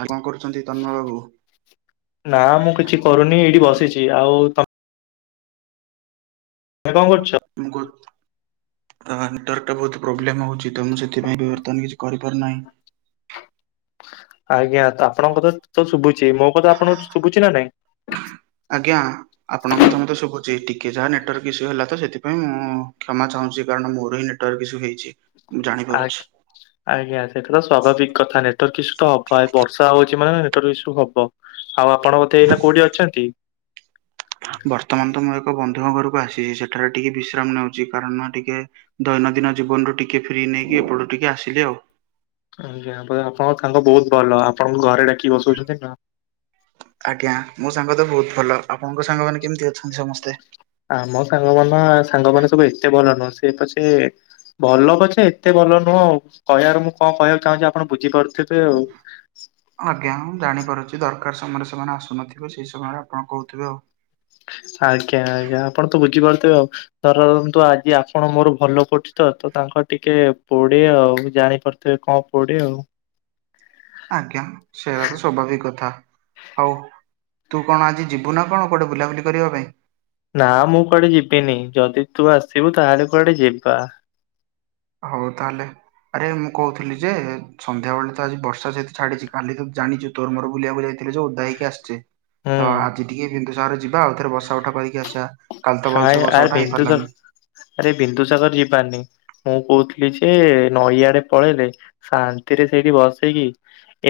ଆଉ କଣ କରୁଛନ୍ତି ତନ୍ନ ବାବୁ [unintelligible] ଇ ଆଉ ତମ୍ କଣ କରୁଛ? [unintelligible] ମୁ କ ତ ନେଟୱାର୍କଟା ବହୁତ ପ୍ରୋବ୍ଲେମ ହେଉଛି, ତ ମୁଁ ସେଥିପାଇଁ ବି ବର୍ତ୍ତମାନ କିଛି କରିପାରୁନାହିଁ। ଆଜ୍ଞା, ତ ଆପଣଙ୍କ କଥା ତ ଶୁଭୁଛି, ମୋ କଥା ଆପଣଙ୍କୁ ଶୁଭୁଛି ନା ନାଇଁ। ଆଜ୍ଞା। ଆପଣଙ୍କ କଥା ମତେ ଶୁବୁଛି, ଟିକେ ଯାହା ନେଟୱାର୍କ ଇସୁ ହେଲା ତ ସେଥିପାଇ ମୁଁ କ୍ଷମା ଚାହୁଁଛି, କାରଣ ମୋର ଏଇଲେ ଟରୁ କିଛୁ ହେଇଛି। ମୁଁ ଆ ଜାଣିପାରୁଛି ଆଜ୍ଞା, ସେଥୁର ସ୍ୱାଭାବିକ କଥା ନେଟୱାର୍କ ଈଶୁ ତ ହ ପ୍ରାଏ ବର୍ଷା ହଉ ଚି ମାନେ ନେଟୱର୍କ ଇସୁ ହବ ଆଉ ଆପଣ ବୋଧେ ଏଇ ନା କୋଉଠି ଅଛନ୍ତି? ବର୍ତ୍ତମାନ ତ ମୁଁ ଏକ ବନ୍ଧୁଙ୍କ ଘରକୁ ଆସିଛି ସେଠାରେ ଟିକେ ବିଶ୍ରାମ ନେଉଛି କାରନ ଟିକେ ଦୈନଦିନ ଜୀବନରୁ ଟିକେ ଫ୍ରି ନେଇକି ଏପଟୁ ଟିକେ ଆସିଲେ ଆଉ ଆଜ୍ଞା ଅପରେ ଆପଣଙ୍କ ସାଙ୍ଗ ବହୁତ ଭଲ ଆପଣଙ୍କୁ ଘରେ ଡାକି ବସଉଛନ୍ତି ନା ଆଜ୍ଞା ମୋ ସାଙ୍ଗ ତ ବହୁତ ଭଲ ଆପଣଙ୍କ ସାଙ୍ଗମାନେ କେମିତି ଅଛନ୍ତି ସମସ୍ତେ? ଆମ ସାଙ୍ଗ ମାନ ସାଙ୍ଗମାନେ ସବୁ ଏତେ ଭଲ ନୁହଁ ସେ ପଛେ ଭଲ ପଛେ ଏତେ ଭଲ ନୁହଁ ଆଉ କହିବାର ମୁଁ କଣ କହିବାକୁ ଚାହୁଁଛି ଆପଣ ବୁଝିପାରୁଥିବେ ଆଉ ଆଜ୍ଞା ହଁ ଜାଣିପାରୁଛି ଦରକାର ସମୟରେ ସେମାନେ ଆସୁନଥିବେ ସେହି ସମୟରେ ଆପଣ କହୁଥିବେ ଆଉ ଆଜ୍ଞା ଆଜ୍ଞା ଆପଣ ତୁ ବୁଝିପାରୁଥିବେ ଆଉ ଧରନ୍ତୁ ଆଜି ଆପଣ ମୋର ଭଲ ପଡୁଛି ତ ତାଙ୍କର ଟିକେ ପୋଡେ ଆଉ ଜାଣିପାରୁ ତେ କଣ ପୋଡେ ଆଉ ଆଜ୍ଞା ସେୟା ତ ସ୍ୱାଭାବିକ୍ କଥା ହଉ ତୁ କଣ ଆଜି ଯିବୁ ନା କଣ କୁଆଡେ଼ ବୁଲାବୁଲି କରିବା ପାଇଁ ନା ମୁଁ କୁଆଡେ ଯିବିନି ଯଦି ତୁ ଆସିବୁ ତାହେଲେ କୁଆଡେ ଯିବା ହଉ ତାହେଲେ ଆରେ ମୁଁ କହୁଥିଲି ଯେ ସନ୍ଧ୍ୟା ବେଳେ ତ ଆଜି ବର୍ଷା ସେହିତ ଛାଡିଛି କାଲି ତୁ ଜାଣିଛୁ ତୋର ମୋର ବୁଲିବାକୁ ଯାଇ ଥିଲେ ଯୋଉ ଓଦା ହେଇକି ଆସିଛେ ହୁଁ ତ ଆଜି ଟିକେ ବିନ୍ଦୁସାଗର ଯିବା ଆଉ ଥରେ ବସା ଉଠା କରିକି ଆସିବା କାଲି ତ କାଇଁ ଭଲସେ ବସା ଆରେ ଉଠା ବିନ୍ଦୁସାଗର ହେଇପାରିଲାନି ଆରେ ବିନ୍ଦୁ ସାଗର ଯିବାନି ମୁଁ କହୁଥିଲି ଯେ ନଈଆଡେ ପଳେଇଲେ ଶାନ୍ତିରେ ସେଇଠି ବସିକି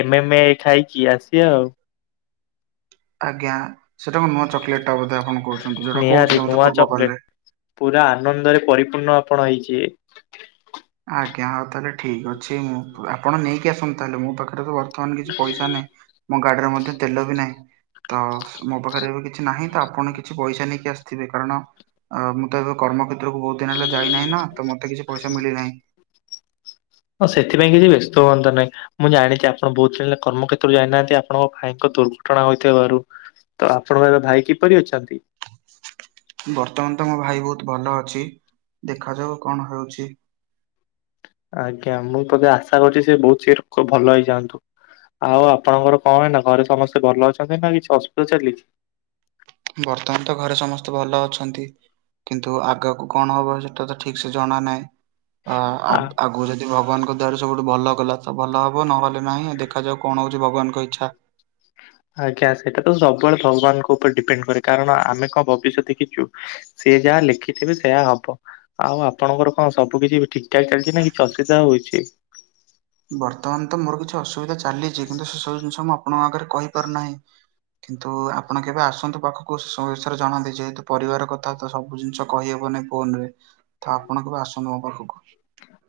ଏମେମେ ଖାଇକି ଆସିବା ଆଉ ଆଜ୍ଞା ସେଟା କ ନୂଆ ଚକୋଲେଟ ଟା ବୋଧେ ଆପଣ କହୁଛନ୍ତି ଯୋଉଟା ନିହାତି କହୁଥିଲେ ମୋତେ ନୂଆ ପୂର୍ବ କଲ୍ ଚକୋଲେଟ। ରେ ପୁରା ଆନନ୍ଦରେ ପରିପୂର୍ଣ୍ଣ ଆପଣ ହେଇଯିବେ। ଆଜ୍ଞା ହଉ ତାହେଲେ ଠିକ ଅଛି ମୁଁ ଆପଣ ନେଇକି ଆସନ୍ତୁ ତାହେଲେ ମୋ ପାଖରେ ତ ଥନ କିଛି ପଇସା ନାହିଁ ମୋ ଗାଡିରେ ମଧ୍ୟ ତେଲ ବି ନାହିଁ ତ ମୋ ପାଖରେ ଏବେ କିଛି ନାହିଁ ତ ଆପଣ କିଛି ପଇସା ନେଇକି ଆସିଥିବେ କାରଣ ଅ ମୁଁ ତ ଏବେ କର୍ମକ୍ଷେତ୍ରକୁ ବହୁତ ଦିନ ହେଲା ଯାଇନାହିଁ ନା ତ ମୋତେ କିଛି ପଇସା ମିଳିନାହିଁ। [inaudible] ହଁ ସେଥିପାଇଁ କିଛି ବ୍ୟସ୍ତ ହୁଅନ୍ତୁ ନାହିଁ। ମୁଁ ଜାଣିଛି ଆପଣ ବହୁତ ଦିନ କର୍ମକ୍ଷେତ୍ରରୁ ଯାଇନାହାନ୍ତି ଆପଣଙ୍କ ଭାଇଙ୍କ ଦୁର୍ଘଟଣା ହୋଇଥିବାରୁ ତ ଆପଣଙ୍କ ଏବେ ଭାଇ କିପରି ଅଛନ୍ତି? ବର୍ତ୍ତମାନ ତ ମୋ ଭାଇ ବହୁତ ଭଲ ଅଛି ଦେଖାଯାଉ କଣ ହଉଛି। ଆଜ୍ଞା ମୁଁ ତ ଯାହା ଆଶା କରୁଛି ସେ ବହୁତ ଶୀଘ୍ର ଖୁବ୍ ଭଲ ହେଇଯାଆନ୍ତୁ। ଆଉ ଆପଣଙ୍କର କଣ ଏଇନା ଘରେ ସମସ୍ତେ ଭଲ ଅଛନ୍ତି ନା କିଛି ଅସୁବିଧା ଚାଲିଛି ବର୍ତ୍ତମାନ ତ ଘରେ ସମସ୍ତେ ଭଲ ଅଛନ୍ତି। କିନ୍ତୁ ଆଗକୁ କଣ ହବ ସେଟା ତ ଠିକ୍ ସେ ଜଣା ନାହିଁ ଅ ଆ ଆଗକୁ ଯଦି। ଯଦି ଭଗବାନଙ୍କ ଦୟାରୁ ସବୁଠୁ ଭଲ କଲା ତ ଭଲ ହବ ନହେଲେ ନାହିଁ ଦେଖାଯାଉ କଣ ହଉଛି ଭଗବାନଙ୍କ ଇଚ୍ଛା। ଆଜ୍ଞା ସେଇଟା ତ ସବୁବେଳେ ଭଗବାନଙ୍କ ଉପରେ ଡିପେଣ୍ଡ କରେ କାରଣ ଆମେ କଣ ଭବିଷ୍ୟୂ ଦେଖିଛୁ। ସିଏ ଯାହା ଲେଖିଥିବେ ସେୟା ହବ। ଆଉ ଆପଣଙ୍କର କଣ ସବୁ କିଛି ଠିକ୍ ଠାକ୍ ଚାଲିଛି ନା କିଛି ଅସୁବିଧା ହଉଛି ବର୍ତ୍ତମାନ ତ ମୋର କିଛି ଅସୁବିଧା ଚାଲିଛି କିନ୍ତୁ ସେ ସବୁ ଜିନିଷ ମୁଁ ଆପଣଙ୍କ ଆଗରେ କହିପାରୁ ନାହିଁ। କିନ୍ତୁ ଆପଣ କେବେ ଆସନ୍ତୁ ପାଖକୁୁ ସୋଇଛାରେ ଜାଣନ୍ତି ଯେହେତୁ ପରିବାର କଥା ତ ସବୁ ଜିନିଷ କହିହେବନି। ଫୋନ ରେ ତ ଆପଣ କେବେ ଆସନ୍ତୁ ମୋ ପାଖକୁ?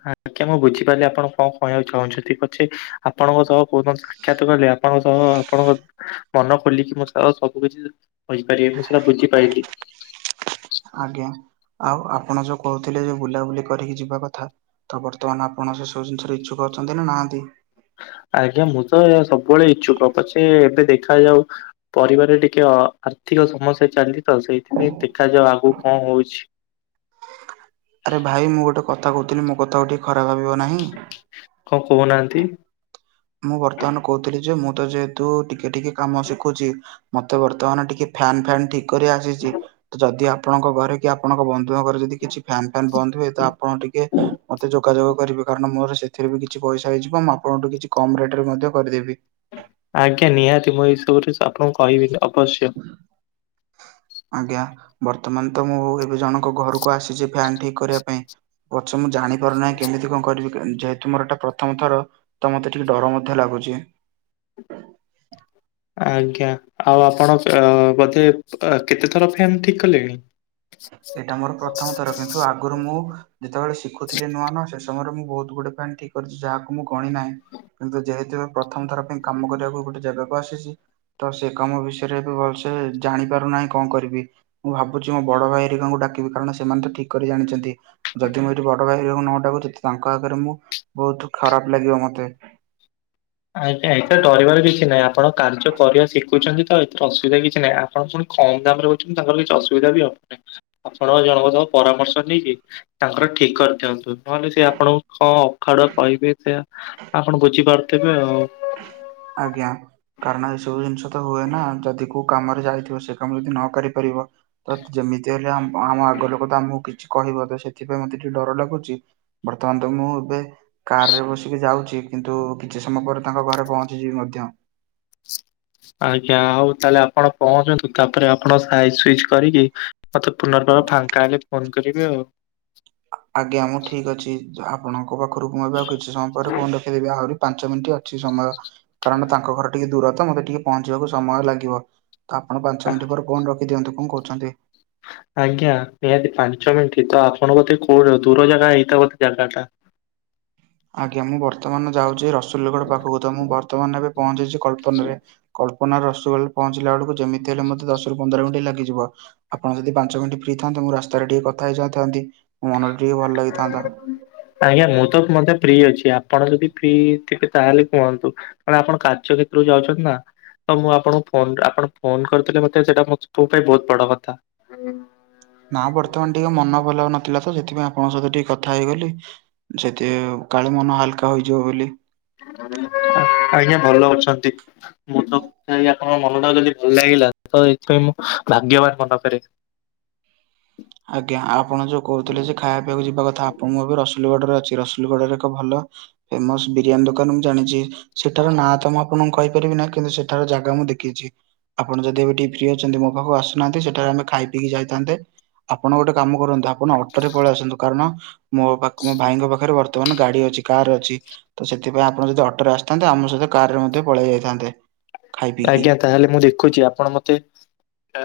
ହଁ ଆଜ୍ଞା ମୁଁ ବୁଝିପାରିଲି ଆପଣ କଣ କହିବାକୁ ଚାହୁଁଛନ୍ତି ପଛେ। ଆପଣଙ୍କ ସହ କୋଉ ଦିନ ସାକ୍ଷାତ କଲି ଆପଣଙ୍କ ସହ ଆପଣଙ୍କ ମନ ଖୋଲିକି ମୋ ସହିତ ସବୁ କିଛି କହିପାରିବେ ମୁଁ ସେଟା ବୁଝିପାଇଲିି। ଆଜ୍ଞା ଆଉ ଆପଣ ଯୋଉ କହୁଥିଲେ ଯେଉ ବୁଲାବୁଲି କରିକି ଯିବା କଥା ତ ବର୍ତ୍ତମାନ ଆପଣ ସେ ସବୁ ଜିନିଷରେ ଇଚ୍ଛୁକ ଅଛନ୍ତି ନା ନାହାନ୍ତି? ଆଜ୍ଞା ମୁଁ ତ ଏହା ସବୁବେଳେ ଇଚ୍ଛୁକ ପଛେ ଏବେ ଦେଖାଯାଉ। ପରିବାରରେ ଟିକେ ଆର୍ଥିକ ସମସ୍ୟା ଚାଲିଛି ତ ସେଇଥିପାଇଁ ଦେଖାଯାଉ ଆଗକୁ କଣ ହଉଛି। ଆରେ ଭାଇ ମୁଁ ଗୋଟେ କଥା କହୁଥିଲି ମୋ କଥାକୁ ଟିକେ ଖରାପ ଭାବିବ ନାହିଁ? କଣ କହୁନାହାନ୍ତି? ମୁଁ ବର୍ତ୍ତମାନ କହୁଥିଲି ଯେ ମୁଁ ତ ଯେହେତୁ ଟିକେ ଟିକେ କାମ ଶିଖୁଛି। ମତେ ବର୍ତ୍ତମାନ ଟିକେ ଫ୍ୟାନ୍ ଫ୍ୟାନ୍ ଠିକ୍ କରି ଆସିଛି ତ ଯଦି ଆପଣଙ୍କ ଘରେ କି ଆପଣଙ୍କ ବନ୍ଧୁଙ୍କ ଘରେ ଯଦି କିଛି ଫ୍ୟାାନ ଫ୍ୟାନ୍ ବନ୍ଦ ହୁଏ ତ ଆପଣ ଟିକେ ମତେ ଯୋଗାଯୋଗ କରିବେ। କାରଣ ମୋର ସେଥିରେ ବି କିଛି ପଇସା ହେଇଯିବ ମୁଁ ଆପଣଠୁ କିଛି କମ ରେଟ୍ ରେ ମଧ୍ୟ କରିଦେବି। ଆଜ୍ଞା ନିହାତି ମୁଁ ଏସବୁରେ ଆପଣଙ୍କୁ କହିବି ଅବଶ୍ୟ। ହ। ଆଜ୍ଞା ବର୍ତ୍ତମାନ ତ ମୁଁ ଏବେ ଜଣଙ୍କ ଘରକୁ ଆସିଛି ଫ୍ୟାନ ଠିକ କରିବା ପାଇଁ। ପଛେ ମୁଁ ଜାଣିପାରୁନାହିଁ କେମିତି କଣ କରିବି ଯେହେତୁ ମୋର ଏଟା ପ୍ରଥମ ଥର ତ ମତେ ଟିକେ ଡର ମଧ୍ୟ ଲାଗୁଚି। ଆଜ୍ଞା ଆଉ ଆପଣ ବୋଧେ କେତେ ଥର ଫ୍ୟନ୍ ଠିକ୍ କଲେଣି? ଏଇଟା ମୋର ପ୍ରଥମ ଥର କିନ୍ତୁ ଆପ୍ ଆଗରୁ ମୁଁ ଯେତେବେଳେ ଶିଖୁଥିଲି ନୂଆ ନୂଆ ସେ ସମୟରେ ମୁଁ ବହୁତ ଗୁଡିଏ ଫ୍ୟାନ୍ ଠିକ୍ କରିଛି ଯାହାକୁ ମୁଁ ଗଣି ନାହିଁ। କିନ୍ତୁ ଯେହେତୁ ପ୍ରଥମ ଥର ପାଇଁ କାମ କରିବାକୁ ଗୋଟେ ଜାଗାକୁ ଆସିଛି। ତ ସେ କାମ ବିଷୟରେ ଏବେ ଭଲସେ ଜାଣି ପାରୁନାହିଁ କଣ କରିବି ମୁଁ ଭାବୁଛି ମୋ ବଡ ଭାଇ। ଘରିକାଙ୍କୁ ଡାକିବି କାରଣ ସେମାନେ ତ ଠିକ କରି ଜାଣିଛନ୍ତି। ଯଦି ମୁଁ ଏଠି ବଡ ଭାଇ ଘରିକାକଙ୍କୁ ନ ଡାକୁିଛି ତାଙ୍କ ଆଗରେ ମୁଁ ବହୁତ ଖରାପ ଲାଗିବ ମତେ। ଆଜ୍ଞା ଏଥରେ ଡରିବାର କିଛି ନାହିଁ ଆପଣ କାର୍ଯ୍ୟ କରିବା ଶିଖୁଛନ୍ତି ତ ଏଥିରେ ଅସୁବିଧା କିଛି ନାହିଁ ଆ ହଁ ପୁଣି କମ୍ ଦାମରେ ରହୁଛନ୍ତି ତାଙ୍କର କିଛି ଅସୁବିଧା ବି ହବନି ଆପଣଙ୍କ ଜଣଙ୍କ ସହ ପରାମର୍ଶ ନେଇକି। ତାଙ୍କର ଠିକ କରିଦିଅନ୍ତୁ ନହେଲେ ସେ ଆପଣଙ୍କୁ କଣ ଅଖାଡୁଆ କହିବେ ସେ ଆପଣ ବୁଝିପାରୁଥିବେ ଆଉ। ଆଜ୍ଞା। କାରଣ ଏସବୁ ଜିନିଷ ତ ହୁଏ ନା ଯଦି କୋଉ କାମରେ ଯାଇଥିବ ସେ କାମ ଯଦି ନ କରିପାରିବ ତ ଯେମିତି ହେଲେ ଆମ ଆମ ଆଗ ଲୋକ ତ ଆମକୁ କିଛି କହିବ ତ ସେଥିପାଇଁ ମତେ ଟିକେ ଡର ଲାଗୁଛି। ବର୍ତ୍ତମାନ ତ ମୁଁ ଏବେ କାର୍ ରେ ବସିକି ଯାଉଛି କିନ୍ତୁ କିଛି ସମୟ ପରେ ତାଙ୍କ ଘରେ ପହଞ୍ଚିଯିବି ମଧ୍ୟ। ଆଜ୍ଞା ହଉ ତାହେଲେ ଆପଣ ପହଞ୍ଚନ୍ତୁ ତାପରେ ଆପଣ ସାଇଜ ସୁଇଚ କରିକି ମତେ ପୁନର୍ବାର ଫାଙ୍କା ହେଲେ ଫୋନ୍ କରିବେ ଆଉ। ଆଜ୍ଞା ମୁଁ ଠିକ ଅଛି ଆପଣଙ୍କ ପାଖରୁ ମୁଁ ଏବେ ଆଉ କିଛି ସମୟ ପରେ ଫୋନ୍ ରଖିଦେବି ଆହୁରି ପାଞ୍ଚ ମିନିଟ ଅଛି ସମୟ କାରଣ ତାଙ୍କ ଘର ଟିକେ ଦୂର ତ ମତେ ଟିକେ ପହଞ୍ଚିବାକୁ ସମୟ ଲାଗିବ। ତ ଆପଣ ପାଞ୍ଚ ଆ- ମିନିଟ୍ ପରେ ଫୋନ ରଖି ଦିଅନ୍ତୁ କଣ କହୁଛନ୍ତି? ଆଜ୍ଞା ନିହାତି ପାଞ୍ଚ ମିନିଟ୍ ତ ଆପଣ କୋଉ ଦୂର ଜାଗା ହେଇଥାିବ ବୋଧେ ଜାଗା ଟା। ଆଜ୍ଞା ମୁଁ ବର୍ତ୍ତମାନ ଯାଉଛି ରସୁଲଗଡ ପାଖକୁ ତ ମୁଁ ବର୍ତ୍ତମାନ ଏବେ ପହଞ୍ଚିଛି କଳ୍ପନ ରେ କଳ୍ପ କଳ୍ପନା ରସୁଲଗ ପହଞ୍ଚିଲା ବେକୁ ଯେମିତି ହେଲେ ମତେ ଦଶ ପନ୍ଦର ମିନିଟ ଲାଗିଯିବ ଆପଣ ଯଦି ପାଞ୍ଚ ମିନିଟ ଫ୍ରିଥାନ୍ତେ ମୁ ରାସ୍ତାରେ ଟିକେ କଥା ହେଇଯାଇଥାନ୍ତି। ମନଟା ଟିକିେ ଭଲ ଲାଗିଥାନ୍ତା। ଆଜ୍ଞା ମୁଁ ତ ମଧ୍ୟ ଫ୍ରି ଅଛି ଆପଣ ଯଦି ଫ୍ରି ଟିକେ ତାହେଲେ କୁହନ୍ତୁ କାଳେ ଆପଣ କାର୍ଯ୍ୟକ୍ଷେତ୍ରକୁ ଯାଉଛନ୍ତି ନା। ତ ମୁଁ ଆପଣଙ୍କୁ ଫୋନ ଆପଣ ଫୋନ କରିଥିଲେ ମତେ ସେଇଟା ମୋ [unintelligible] ପାଇଁ ବହୁତ ବଡ଼ କଥା। ହୁଁ। [inaudible] ନା ବର୍ତ୍ତମାନ ଟିକେ ମନ ଭଲ ନଥିଲା ତ ସେଥିପାଇଁ ଆପଣଙ୍କ ସହିତ ଟିକେ କଥା ହେଇଗଲି। ଯଦିହେଉ କାଳେ ମନ ହାଲକା ହୋଇଯିବ ବୋଲି। ଆ ଆଜ୍ଞା ଭଲ ଅଛନ୍ତି? ମୁଁ ତ କଥା ହେଇ ଆପଣଙ୍କ ମନ ଟାକୁ ଯଦି ଭଲ ଲାଗିଲା ତ ଏଇଥିପାଇଁ ମୁଁ ଭାଗ୍ୟବାନ ମନେକରେ। ଆଜ୍ଞା ଆପଣ ଯୋଉ କହୁଥିଲେ ଯେ ଖାଇବା ପିଇବାକୁ ଯିବା କଥା ଆପଣଙ୍କୁ ଏବେ ରସୁଲଗଡ଼ ରେ ଅଛି ରସୁଲଗଡ଼ ରେ ଏକ ଭଲ ଫେମସ୍ ବିରିୟାନୀ ଦୋକାନ ମୁଁ ଜାଣିଛି। ସେଠାର ନାଁ ତ ମୁଁ ଆପଣଙ୍କୁ କହିପାରିବି ନାହିଁ କିନ୍ତୁ ସେଠାର ଜାଗା ମୁଁ ଦେଖିଛି। ଆପଣ ଯଦି ଏବେ ଟିକେ ଫ୍ରି ଅଛନ୍ତି ମୋ ପାଖକୁ ଆସୁନାହାନ୍ତି ସେଠାରେ ଆମେ ଖାଇ ପିଈକି ଯାଇଥାନ୍ତେ। ଆପଣ ଗୋଟେ କାମ କରନ୍ତୁ ଆପଣ ଅଟୋ ରେ ପଳେଇ ଆସନ୍ତୁ କାରଣ ମୋ ପାଖକୁ ମୋ ଭାଇଙ୍କ ପାଖରେ ବର୍ତ୍ ବର୍ତମାନ୍ ଗାଡି ଅଛି କାର ଅଛି ତ ସେଥିପାଇଁ ଆପଣ ଯଦି ଅଟୋରେ ଆସିଥାନ୍ତେ ଆମ ସହିତ କାର ରେ ମଧ୍ୟ ପଳେଇ ଯାଇଥାନ୍ତେ ଖାଇ ପିଇକି। ଆଜ୍ଞା ତାହେଲେ ମୁଁ ଦେଖୁଛି ଆପଣ ମତେ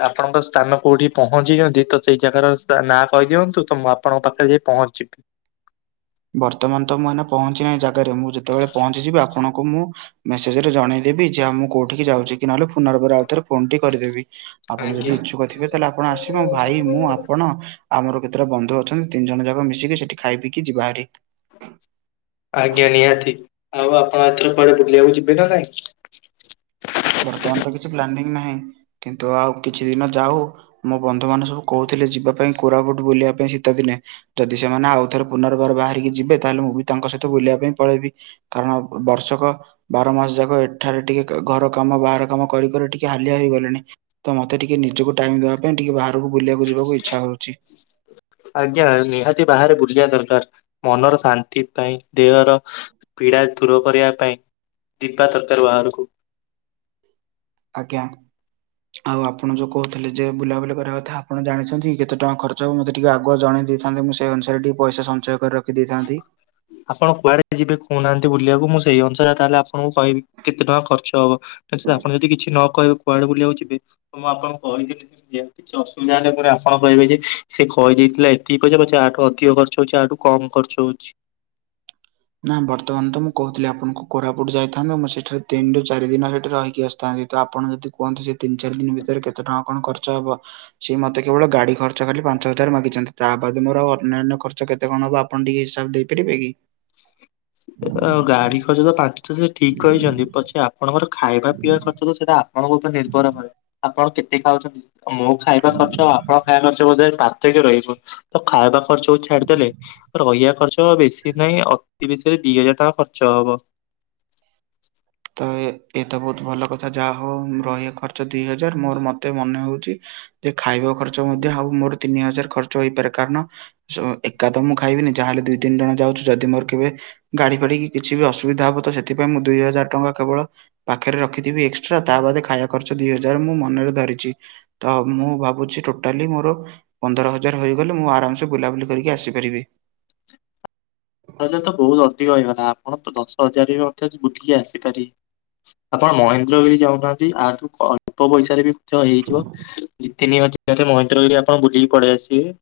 ଆପଣଙ୍କ ସ୍ଥାନ କୋଉଠି ପହଞ୍ଚିଛନ୍ତି ତ ସେଇ ଜାଗାର ନାଁ କହିଦିଅନ୍ତୁ ତ ଆପଣଙ୍କ ପାଖରେ ଯାଇଁ ପହଞ୍ଚିିଯିବି। ବର୍ତ୍ତମାନ ତ ମୁଁ ଏନା ପହଞ୍ଚି ନାହିଁ ଜାଗାରେ ମୁଁ ଯେତେବେଳେ ପହଞ୍ଚିଯିବି ଆପଣଙ୍କୁ ମୁଁ ମେସେଜ ରେ ଜଣେଇଦେବି ଯେଉ ମୁଁ କୋଉଠିକି ଯାଉଛି କି ନହେଲେ ପୁନର୍ ବାର ଆଉ ଥରେ ଫୋନ ଟି କରିଦେବି। ଆପଣ ଯଦି ଆଜ୍ଞା ଇଚ୍ଛୁକ ଥିବେ ତାହେଲେ ଆପଣ ଆସିବେ ଭାଇ ମୁଁ ଆପଣ ଆମର କେତେଟା ବନ୍ଧୁ ଅଛନ୍ତି ତିନି ଜଣ ଯାକ ମିଶିକି ସେଠି ଖାଇ ପିଇକି ଯିବା ହାରି ଆଜ୍ଞା ନିହାତି ଆଉ ଆପଣ ଏଥର କୁଆଡେ ବୁଲିବାକୁ ଯିବେ ନା ନାଇଁ? ବର୍ତ୍ତମାନ ତ କିଛି ପ୍ଲାନିଂ ନାହିଁ କିନ୍ତୁ ଆଉ କିଛି ଦିନ ଯାଉ ମୋ ବନ୍ଧୁ ମାନେ ସବୁ କହୁଥିଲେ ଯିବା ପାଇଁ କୋରାପୁଟ ବୁଲିବା ପାଇଁ ସୀତ ଦିନେ ଯଦି ସେମାନେ ଆଉ ଥରେ ପୁନର୍ବାର ବାହାରିକି ଯିବେ ତାହେଲେ ମୁଁ ବି ତାଙ୍କ ସହିତ ବୁଲିବା ପାଇଁ ପଳେଇବି। କାରଣ ବର୍ଷକ ବାର ମାସ ଯାକ ଏଠାରେ ଟିକେ ଘର କାମ ବାହାର କାମ କରିି କରି ଟିକେ ହାଲିଆ ହେଇ ଗଲିଣି। ତ ମୋତେ ଟିକେ ନିଜକୁ ଟାଇମ ଦେବା ପାଇଁ ଟିକେ ବାହାରକୁ ବୁଲିବାକୁ ଯିବାକୁ ଇଚ୍ଛା ହଉଛି। ଆଜ୍ଞା ନିହାତି ବାହାରେ ବୁଲିବା ଦରକାର ମନର ଶାନ୍ତି ପାଇଁ ଦେହର ପୀଡା ଦୂର କରିବା ପାଇଁ ଦିବା [unintelligible] ତରକାରୀ ବାହାରକୁ ଆଜ୍ଞା। ଆଉ ଆପଣ ଯୋଉ କହୁଥିଲେ ଯେ ବୁଲାବୁଲି କରିବା କଥା ଆପଣ ଜାଣିଛନ୍ତି କେତେ ଟଙ୍କା ଖର୍ଚ୍ଚ ହେବ ମୋତେ ଟିକେ ଆଗୁଆ ଜଣେଇ ଦେଇ ଥାନ୍ତେ ମୁଁ ସେଇ ଅନୁସାରେ ଟିକେ ପଇସା ସଞ୍ଚୟ କରି ରଖି ଦେଇଥାନ୍ତି। ଆପଣ କୁଆଡେ ଯିବେ କହୁନାହାନ୍ତି ବୁଲିବାକୁ ମୁଁ ସେଇ ଅନୁସାରେ ତାହେଲେ ଆପଣଙ୍କୁ କହିବି କେତେ ଟଙ୍କା ଖର୍ଚ୍ଚ ହବ ତି ଆପଣ ଯଦି କିଛି ନ କହିବେ କୁଆଡେ ବୁଲିବାକୁ ଯିବେ ମୁଁ ଆପଣଙ୍କୁ କହିି ହ [inaudible] ଅସୁବିଧା ହେଲେ ପରେ ଆପଣ କହିବେ ଯେ ସେ କହିଯେଇଥିଲା ଏତିକି ପଇସା ପଛ ଆଠୁ ଅଧିକ ଖର୍ଚ ହଉଛି ଆଠୁ କମ ଖର୍ଚ୍ଚ [unintelligible] ର ଅଛି ନା ବର୍ତ୍ତମାନ ତ ମୁଁ କହୁଥିଲି ଆପଣଙ୍କୁ କୋରାପୁଟ ଯାଇଥାନ୍ତେ ମୁଁ ସେଠାରେ ତିନ ରୁ ଚାରି ଦିନ ସେଇଠି ରହିକି ଆସିି ଥାନ୍ତି ତ ଆପଣ ଯଦି କୁହନ୍ତି ସେ ତିନି ଚାରି ଦିନ ଭିତରେ କେତେ ଟଙ୍କା କଣ ଖର୍ଚ୍ଚ ହେବ ସିଏ ମତେ କେବଳ ଗାଡି ଖର୍ଚ୍ଚ ଖାଲି ପାଞ୍ଚ ହଜାର ମାଗିଛନ୍ତି ତାହା ବାଦ ମୋର ଆଉ ଅନ୍ୟାନ୍ୟ ଖର୍ଚ୍ଚ କେତେ କଣ ହବ ପନ୍ଡିଏସାବ ଦେଇ ପାରିବେ କି? ଗାଡି ଖର୍ଚ୍ଚ ତ ପାଞ୍ଚ ହଜାର ଠିକ୍ କହିଛନ୍ତି ପଛେ ଆପଣଙ୍କର ଖାଇବା ପିଇବା ଖର୍ଚ୍ଚ ସେଇଟା ଆପଣଙ୍କ ଉପରେ ନିର୍ଭର କରେ ଆପଣ କେତେ ଖାଉଛନ୍ତି ମୁଁ ଖାଇବା ଖର୍ଚ୍ଚ ଆପଣଙ୍କ ଖାଇବା ଖର୍ଚ୍ଚ ବୋଧେ ପାର୍ଥକ୍ୟ ରହିବ ତ ଖାଇବା ଖର୍ଚକୁ ଛାଡିଦେଲେ ରହିବା ଖର୍ଚ୍ଚ ବେଶୀ ନାହିଁ ଅତି ବେଶୀରେ ଦି ହଜାର ଟଙ୍କା ଖର୍ଚ୍ଚ ହବ ତ ଏଇତ ବହୁତ ଭଲ କଥା ଯାହା ହଉ ରହିବା ଖର୍ଚ୍ଚ ଦି ହଜାର ମୋର ମତେ ମନେ ହଉଛି ଯେ ଖାଇବା ଖର୍ଚ୍ଚ ମଧ୍ୟ ଆଉ ମୋର ତିନି ହଜାର ଖର୍ଚ୍ଚ ହେଇପାରେ କାରଣ ଏକା ତ ମୁଁ ଖାଇବିନି ଯାହାେଲେ ଦୁଇ ତିନି ଜଣ ଯାଉଛିୁ ଯଦି ମୋର କେବେ ଗାଡି ଫାଡି କି କିଛି ବି ଅସୁବିଧା ହବ ତ ସେଥିପାଇ ମୁଁ ଦୁଇ ହଜାର ଟଙ୍କା କେବଳ ପାଖରେ ରଖିଥିବି ଏକ୍ସଟ୍ରା ତା ବାଦ ଖାଇବା ଖର୍ଚ୍ଚ ଦିଇ ହଜାର ମୁଁ ମନରେ ଧରିଛି। ତ ମୁଁ ଭାବୁଛି ଟୋଟାଲି ମୋର ପନ୍ଦର ହଜାର ହୋଇଗଲେ ମୁଁ ଆରାମସେ ବୁଲାବୁଲି କରିକି ଆସିପାରିବି। ଜାର ତ ବହୁତ ଅଧିକ ହେଇଗଲା ଆପଣ ତ ଦଶ ହଜାରରେ ବି ଅ ବୁଲିକି ଆସିପାରିବେ। ଆପଣ ମହେନ୍ଦ୍ରଗିରି ଯାଉନାହାନ୍ତି ଆଠୁ ଅଳ୍ପ ପଇସାରେ ବି ମଧ୍ୟ ହେଇଯିବ। ଦି ତିନି ହଜାରେ ମହେନ୍ଦ୍ରଗିରି ଆପଣ ବୁଲିକି ପଳେଇ ଆସିବେ।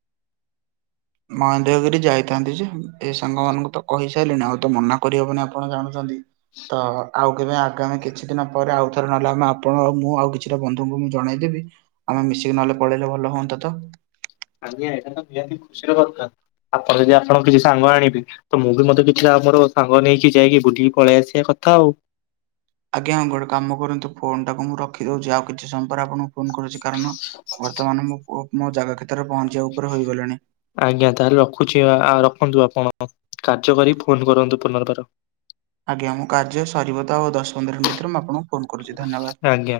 ମହେନ୍ଦ୍ରଗିରି ଯାଇଥାନ୍ତି ଯେ ଏ ସାଙ୍ଗ ମାନଙ୍କୁ ତ କହିସାରିଲଣି ଆଉ ତ ମନା କରି ହବନି ଆପଣ ଜାଣୁଛନ୍ତି। ତ ଆଉ କେବେ ଆଗାମି ଖେ କିଛି ଦିନ ପରେ ଆଉ ଥରେ ନହେଲେ ଆମେ ଆପଣ ଆଉ ମୁଁ ଆଉ କିଛିଟା ବନ୍ଧୁଙ୍କୁ ମୁଁ ଜଣେଇଦେବି। ଆମେ ମିଶିକି ନହଲେ ପଳେଇଲେ ଭଲ ହୁଅନ୍ତା ତ? ଆଜ୍ଞା ଏଇଟା ତ ନିହାତି ଖୁସିର କଥା ଆପଣ ଯଦି ଆପଣଙ୍କ କିଛି ସାଙ୍ଗ ଆଣିବେ ତ ମୁଁ ବି ମତେ କିଛିଟା ମୋର ସାଙ୍ଗ ନେଇକି ଯାଇକି ବୁଲିକି ପଳେଇ ଆସିବା କଥା ଆଉ। ଆଜ୍ଞା ଗୋଟେ କାମ କରନ୍ତୁ ଫୋନ ଟାକୁ ମୁଁ ରଖି ଦଉଛି, ଆଉ କିଛି ସମୟ ପରେ ଆପଣଙ୍କୁ ଫୋନ କରୁଛି କାରଣ ବର୍ତ୍ତମାନ ମୁଁ ମୋ ଜାଗା କ୍ଷେତ୍ରରେ ପହଞ୍ଚିବା ଉପରେ ହୋଇଗଲିଣି। ଆଜ୍ଞା ତାହେଲେ ରଖୁଛି ଆ-ରଖନ୍ତୁ ଆପଣ କାର୍ଯ୍ୟ କରି ଫୋନ କରନ୍ତୁ ପୁନର୍ବାର। ଆଜ୍ଞା ମୁଁ କାର୍ଯ୍ୟ ସରିବ ତ ଆଉ ଦଶ ପନ୍ଦର ମିନଟି ଭିତରେ, ମୁଁ ଆପଣଙ୍କୁ ଫୋନ କରୁଛି ଧନ୍ୟବାଦ। ଆଜ୍ଞା।